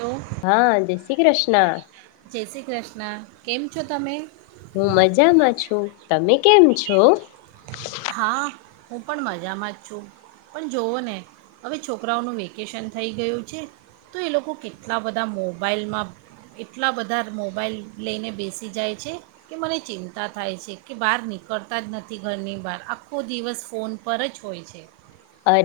Hello હા, જેસી કૃષ્ણ. જય શ્રી કૃષ્ણ. કેમ છો તમે? હું મજામાં છું. તમે કેમ છો? હા હું પણ મજામાં જ છું. પણ જોઓ ને હવે છોકરાઓનું વેકેશન થઈ ગયું છે તો એ લોકો કેટલા બધા મોબાઈલમાં એટલા બધા મોબાઈલ લઈને બેસી જાય છે કે મને ચિંતા થાય છે કે બહાર નીકળતા જ નથી ઘરની બહાર. આખો દિવસ ફોન પર જ હોય છે. અરે.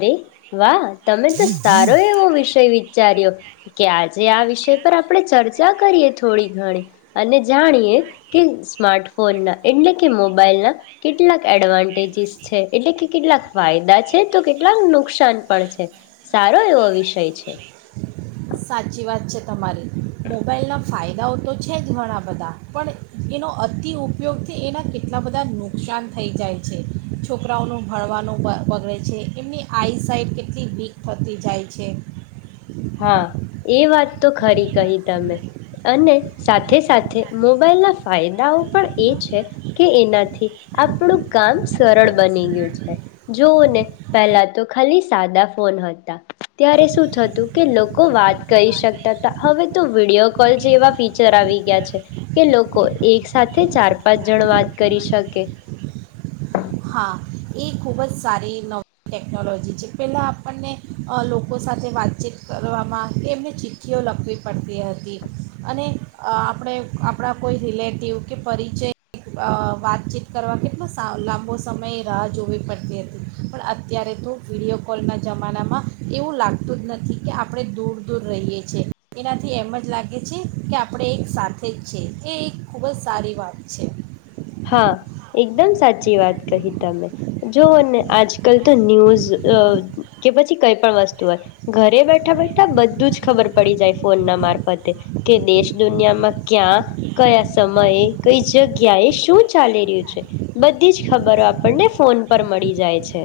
વાહ તમે તો સારો એવો વિષય વિચાર્યો કે આજે આ વિષય પર આપડે ચર્ચ ચા કરીએ થોડી ઘણી અને જાણીએ કે સ્માર્ટફોનના એટલે કે મોબાઈલના કેટલાક એડવાન્ટેજીસ છે એટલે કે કેટલાક ફાયદા છે તો કેટલાક નુકસાન પણ છે. સારો એવો વિષય છે. સાચી વાત છે તમારી. મોબાઈલના ફાય દાઓ તો છે જ ઘણા બધા પણ એનો અતિ ઉપયોગથી એના કેટલા બધા નુકસાન થઈ જાય છે. છોકરાઓનું ભણવાનું બ-બગડે છે એમની આઈ સાઇટ કેટલી વીક થતી જાય છે. હા. એ વાત તો ખરી કહી તમે અને સાથે સાથે મોબાઈલના ફાયદાઓ પણ એ છે કે એનાથી આપણું કામ સરળ બની ગયું છે. જોઓને પહેલા તો ખાલી સાદા ફોન હતા ત્યારે શું થતું કે લોકો વાત કરી શકતા હતા હવે તો વિડીયો કોલ એવા ફીચર આવી ગયા છે કે લોકો એક સાથે ચાર પાંચ જણ વાત કરી શકે. હા, એ ખૂબ જ સારી નવી ટેકનોલોજી છે પહેલાં આપણને અહ લોકો સાથે વાતચીત કરવામાં એમને ચિઠ્ઠીઓ લખવી પડતી હતી અને આપણે આપણા કોઈ રિલેટિવ કે પરિચય અહ વાતચીત કરવા કેટલો લાંબો સમયે રાહ જોવી પડતી હતી પણ અત્યારે તો વિડીયો કોલના જમાનામાં એવું લાગતું જ નથી કે આપણે દૂર દૂર રહીએ છીએ. એનાથી એમ જ લાગે છે કે આપણે એક સાથે જ છે એ એક ખૂબ જ સારી વાત છે. હા. એકદમ સાચી વાત કહી તમે. જોવ ને આજકાલ તો ન્યૂઝ અહ કે પછી કઈ પણ વસ્તુ હોય ઘરે બેઠા બેઠા બધું જ ખબર પડી જાય ફોન ના મારફતે કે દેશ દુનિયામાં ક્યાં કયા સમયે કઈ જગ્યાએ શું ચાલી રહ્યું છે. બધી જ ખબરો આપણને ફોન પર મળી જાય છે.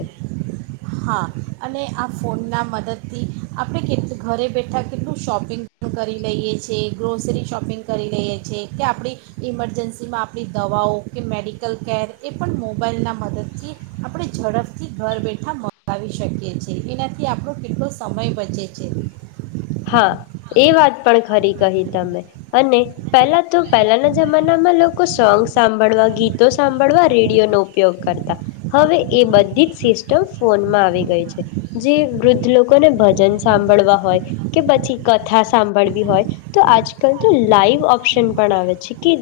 હા, અને આ ફોનના મદદથી આપડે કેટ ઘરે બેઠા કેટલું શોપિંગ પણ કરી લઈએ છ છેએ ગ્રોસરી શોપિંગ કરી લઈએ છીએ કે આપડી ઇમરજન્સીમાં આપડી દવાઓ કે મેડિકલ કેર એ પણ મોબાઈલના મદદથી આપડે ઝડપથી ઘર બેઠા મ લાવી શકીએ છીએ. એનાથી આપડો કેટલો સમય બચે છે. હા. એ વાત પણ ખરી કહી તમે. અને પહેલા તો પહેલાના જમાનામાં લોકો સોંગ સાંભળવા ગીતો સાંભળવા રેડિયોનો ઉપયોગ કરતા હવે એ બધી જ સિસ્ટમ ફોનમાં આવી ગઈ છે, જે વૃદ્ધ લોકોને ભજન સાંભળવા હોય કે પછી કથા સાંભળવી હોય તો આજકાલ તો લાઈવ ઓપ્શન પણ આવે છે કે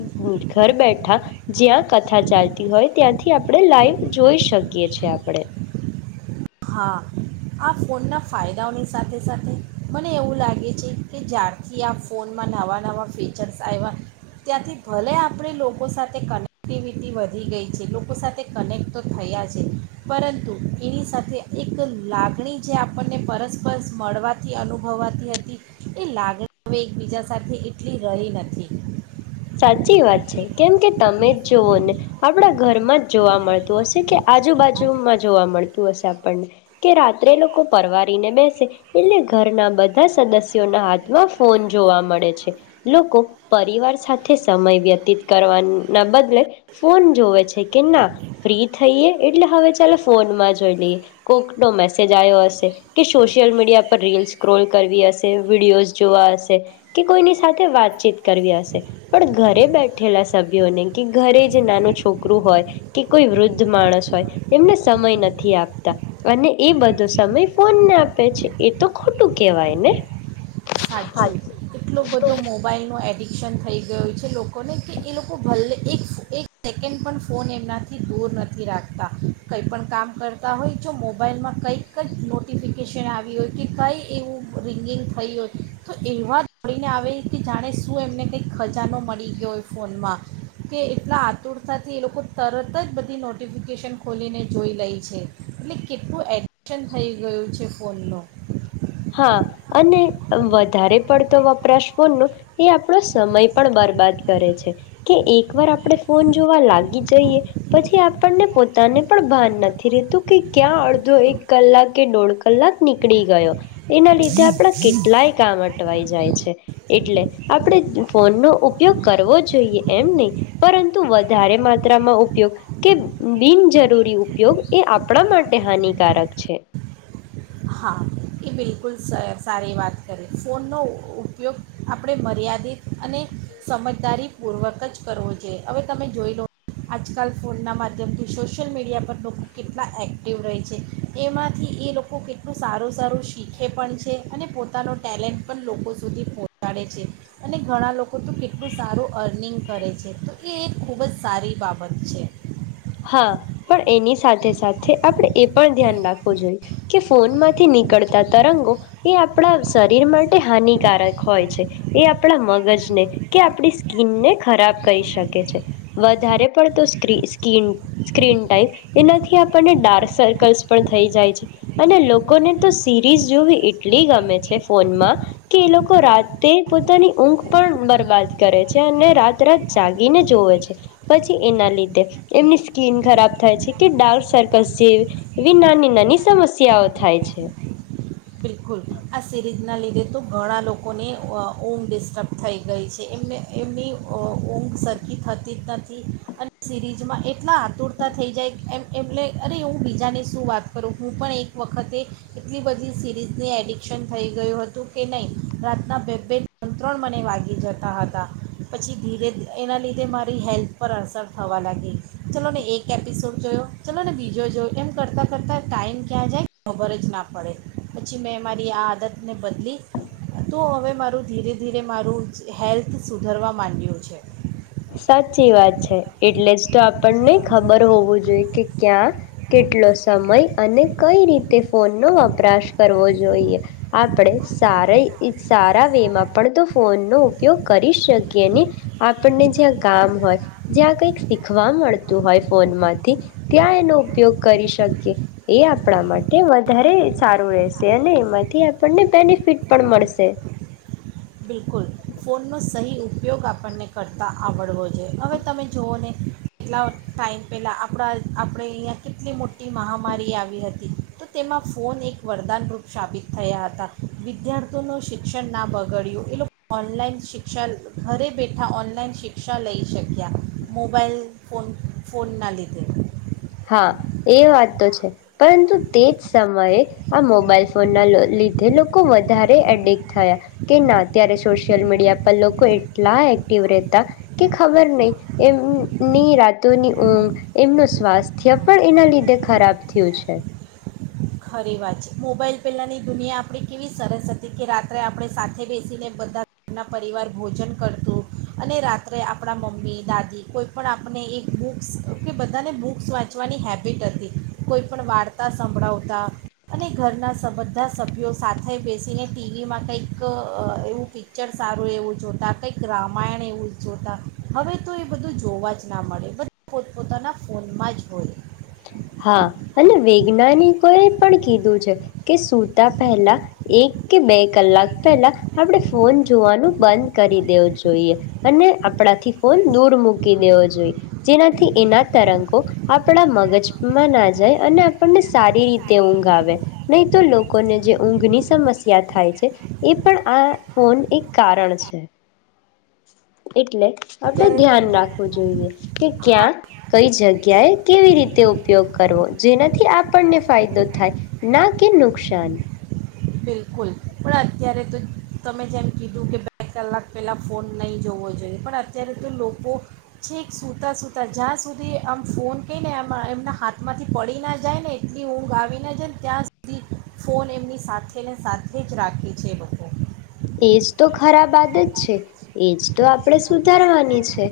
ઘર બેઠા જ્યાં કથા ચાલતી હોય ત્યાંથી આપડે લાઈવ જોઈ શકીએ છેએ આપડે. હા, આ ફોનના ફાયદાઓની સાથે સાથે મને એવું લાગે છે કે જ્યારથી આ ફોનમાં નવા નવા ફીચર્સ આવ્યા ત્યાંથી ભલે આપડે લોકો સાથે કનેક્ટિવિટી વધી ગઈ છે, લોકો સાથે કનેક્ટ તો થયા છે પરંતુ એની સાથે એક લાગણી જે આપણને પરસ્પર મળવાથી અનુભવાતી હતી એ લાગણી હવે એકબીજા સાથે એટલી રહી નથી. સાચી વાત છે. કેમ કે તમે જ જોવઓ ને આપણા ઘરમાં જ જોવા મળતું હશે કે આજુબાજુમાં જોવા મળતું હશે આપણને કે રાત્રે લોકો પરવારીને બેસે એટલે ઘરના બધા સદસ્યોના હાથમાં ફોન જોવા મળે છે. લોકો પરિવાર સાથ થે સમય વ્યતીત કરવાના બદલે ફોન જોવે છે કે ના ફ્રી થઈએ એટલે હવે ચાલ ફોનમાં જોઈ લઈએ. કોક નો મેસેજ આવ્યો હશે કે સોશિયલ મીડિયા પર રીલ સ્ક્રોલ કરવી હશે વિડીયોઝ જોવા હશે કે કોઈની સાથે વાતચીત કરવી હશે. પણ ઘરે બેઠેલા સભ્યોને કે ઘરે જે નાનું છોકરું હોય કે કોઈ વૃદ્ધ માણસ હોય એમને સમય નથી આપતા અને એ બધો સમય ફોનને આપે છે. એ તો ખોટું કેહેવાય ને? સાચું સાચી એટલો બધો મોબાઈલ નો એડિક સન થઈ ગયું હોય છે લોકોને કે એ લોકો ભલે એક ફો એક સેકન્ડ પણ ફોન એમનાથી દૂર નથી રાખતા કંઈ પણ કામ કરતા હોય જો મોબાઈલમાં કંઈક કક નોટિફિકેશન આવી હોય કે કંઈ એવું રિંગિંગ થઈ હોય તો એવા દોડીને આવે કે જાણે શું એમને કંઈ ખજાનો મળી ગયોય ફોનમાં કે એટલા આતુરતાથી એ લોકો તરત જ બધી નોટિફિકેશન ખોલીને જોઈ લે છે. એટલે કેટલું એડિકશન થઈ ગયું છે ફોન નો. હા અને વધારે પડતો વપરાશ ફોનનો એ આપણો સમય પણ બરબાદ કરે છે કે એક વાર આપણે ફોન જોવા લાગી જઈએ પછી આપણને પોતાને પણ ભાન નથી રહેેતું કે ક્યાં અડધો એક કલાક કે દોઢ કલાક નીકળી ગયો. એના લીધે આપડા કેટલાય કામ અટ ટવાઈ જાય છે. એટલે આપડે ફોનનો ઉપયોગ તવાઈ કરવો જોઈએ એમ નહી પરંતુ વધારે માત્રામાં ઉપયોગ કે બિન જરૂરી ઉપયોગ એ આપડા માટે હાનિકારક છે. હા એ બિલકુલ સ-સારી વાત કરી ફોનનો ઉપયોગ આપણે મર્યાદિત અને સમજદારીપૂર્વક જ કરવો જોઈએ. હવે તમે જોઈ લો આજકાલ ફોનના માધ્યમથી સોશિયલ મીડિયા પર લોકો કેટલા એક્ટિવ રહે છે. એમાંથી એ લોકો કેટલું સારું સારું શીખે પણ છે અને પોતાનો ટેલેન્ટ પણ લોકો સુધી પહોંચાડે છે. અને ઘણા લોકો તો કેટલું સારું અર્નિંગ કરે છે. તો એ એક ખૂબ જ સારી બાબત છે. હા પણ એની સાથે સાથે આપદે એ પણ ધ્યાન રાખવું જોઈએ કે ફોનમાંથી નીકળતા તરંગો એ આપડા શરીર માટે હાનિકારક હોય છે. એ આપડા મગજને કે આપણી સ્કીનને ખરાબ કરી શકે છે. વધારે પડતો સ્ક્રિ ક્રીન સ્ક્રીન ટાઈમ એનાથી આપણને ડાર્ક સર્કલ્સ પણ થઈ જાય છે અને લોકોને તો સીરીઝ જોવી એટલી ગમે છે ફોનમાં કે એ લોકો રાતે પોતાની ઊંઘ પણ બરબાદ કરે છે અને રાત રાત જાગીને જોવે છે પછી એના લીધે એમની સ્કીન ખરાબ થાય છે કે ડાર્ક સર્કસ જે એવી નાની નાની સમસ્યાઓ થાય છે. બિલકુલ આ સિરીઝના લીધે તો ઘણા લોકોને અહ ઊંઘ ડિસ્ટર્બ થઈ ગઈ છે. એમને એમની ઊં -ઊંઘ સરખી થતી જ નથી અને સિરીઝમાં એટલા આતુરતા થઈ જાય એમ એમલે અરે હું બીજાની શું વાત કરું હું પણ એક વખતે એટલી બધી સિરી રીઝની એડિકશન થઈ ગયું હતું કે નહીં રાતના બે બે ત્રણ ત્રણ મને વાગી જતા હતા. પછી ધીરે એના લીધે મારી હેલ્થ પર અસર થવા લાગી ચલો ને એક એપિસોડ જોયો ચલો ને બીજો જોયો એમ કરતાં કરતાં ટાઈમ ક્યાં જાય ખબર જ ના પડે. પછી મેં મારી આ આદતને બદલી તો હવે મારું ધીરે ધીરે મારું હેલ્થ સુધરવા માંડ્યું છે. સાચી વાત છે. એટલે જ તો આપણને ખબર હોવું જોઈએ કે ક્યાં કેટલો સમય અને કઈ રીતે ફોનનો વપરાશ કરવો જોઈએ. આપડે સાર સારા વે માં પણ તો ફોનનો ઉપયોગ કરી શકીએ ને. આપણને જ્યાં કામ હોય જ્યાં કઈક શીખવા મળતું હોય ફોનમાંથી ત્યાં એનો ઉપયોગ કરી શકીએ એ આપડા માટે વધારે સારું રહેશે અને એમાંથી આપણને બેનિફિટ પણ મળશે. બિલકુલ ફોનનો સહી ઉપયોગ આપણને કરતાં આવડવો જોઈએ હવે તમે જુઓ ને કેટલા ટાઈમ પહેલાં આપડા આપડે અહીંયા કેટલી મોટી મહામારી આવી હતી તો તેમાં ફોન એક વરદાનરૂપ સાબિત થયા હતા. વિદ્યાર્થીઓનું શિક્ષણ ના બગડ્યું એ લોક ઓનલાઈન શિક્ષા ઘરે બેઠા ઓનલાઈન શિક્ષા લઈ શક્યા મોબાઈલ ફોન ફોનના લીધે. હા એ વાત તો છે પરંતુ તે જ સમયે આ મોબાઈલ ફોનના લ-લીધે લોકો વધારે એડિક્ટ થયા કે ના ત્યારે સોશિયલ મીડિયા પર લોકો એટલા એક્ટિવ રહેતા કે ખબર નહી એમની રાતોની ઊંઘ એમનું સ્વાસ્થ ત્ય પણ એના લીધે ખરાબ થયું છે. ખરી વાંચ મોબાઈલ પહેલાંની દુનિયા આપણી કેવી સરસ હતી કે રાત્રે આપણે સાથે બેસીને બધાના પરિવાર ભોજન કરતું અને રાત્રે આપડા મમ્મી દાદી કોઈપણ આપણે એક બુક્સ કે બધાને બૂક્સ વાંચવાની હેબિટ હતી કોઈપણ વાર્તા સંભળાવ તા અને ઘરના બધા સભ્યો સાથે બેસીને ટી વી માં કંઈક અહ એવું પિક્ચર સારું એવું જોતા કંઈક રામાયણ એવું જોતા હવે તો એ બધું જોવા જ ના મળે. બધા પોતપોતાના ફોનમાં જ હોય. હા અને વૈજ્ઞાનિકો એ પણ કીધું છે કે સુતા પહેલા એક કે બે કલાક પહેલા આપડે ફોન જોવાનું બંધ કરી દેવો જોઈએ અને આપણાથી ફોન દૂર મૂકી દેવો જોઈએ જેનાથી એના તરંગો આપડા મગજ ના જાય અને આપણને સારી રીતે ઊંઘ આવે નહી તો લોકોને જે ઊંઘની સમસ્યા થાય છે એ પણ આ ફોન એક કારણ છે. એટલે આપડે અત્યારે તો ધ્યાન રાખવું જોઈએ. કે હા ક્યાં કઈ જગ્યાએ કેવી રીતે ઉપયોગ કરવો જેનાથી આપણને ફાયદો થાય ના કે નુકસાન. બિલકુલ પણ અત્યારે તો તમે જેમ કીધું કે બે કલાક પહેલાં ફોન નહીં જોવો જોઈએ પણ અત્યારે તો લોકો છેક સૂતાં સુૂતા જ્યાં સુધી આમ ફોન કહીને આ એમના હાથમાંથી પડી ના જાય ને એટલી ઊંઘ આવી ના જાય ને ત્યાં સુધી ફોન એમની સાથ તેને સાથે જ રાખે છે એ લોકો. એજ તો ખરાબ આદ જ છે. એજ તો આપણે સુધારવાની છે.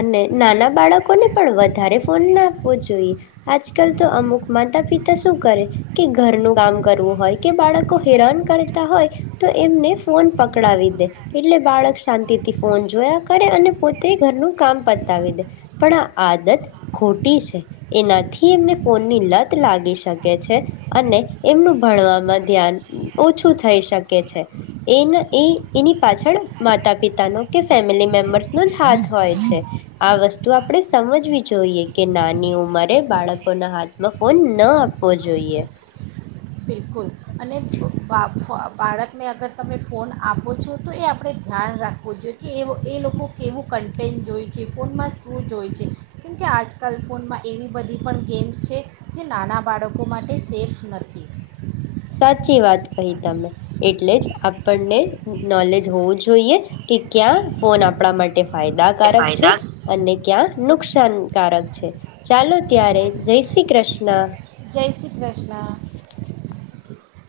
અને નાના બાળકોને પણ વધારે ફોન ના આપવો જોઈએ આજકાલ તો અમુક માતા પિતા શું કરે કે ઘરનું કામ કરવું હોય કે બાળકો હેરાન કરતા હોય તો એમને ફોન પકડાવી દે એટલે બાળક શાંતિથી ફોન જોયા કરે અને પોતે ઘરનું કામ પતાવી દે પણ આ આદત ખોટી છે એનાથી એમને ફોનની લત લાગી શકે છે અને એમનું ભણવામાં ધ્યાન ઓછું થઈ શકે છે. એના એ એની પાછળ માતા પિતાનો કે ફેમિલી મેમ્બર્સનો જ હાથ હોય છે. આ વસ્તુ આપણે સમજવી જોઈએ કે નાની ઉંમરે બાળકોના હાથમાં ફોન ન આપવો જોઈએ. બિલકુલ અને બા ફો બાળકને અગર તમે ફોન આપો છો તો એ આપડે ધ્યાન રાખવું જોઈએ કે એ એ લોકો કેવું કન્ટેન્ટ જોઈ છે ફોનમાં શું જોઈ છે કેમકે આજકાલ ફોનમાં એવી બધી પણ ગેમ્સ છે જે નાના બાળકો માટે સેફ નથી. સાચી વાત કહી તમે. એટલે જ આપણને નોલેજ હોવું જોઈએ કે ક્યાં ફોન આપડા માટે એ ફાયદાકારક છે ફાયદા અને ક્યાં નુકસાનકારક છે. ચાલો ત્યારે જય શ્રી કૃષ્ણ. જય શ્રી કૃષ્ણ.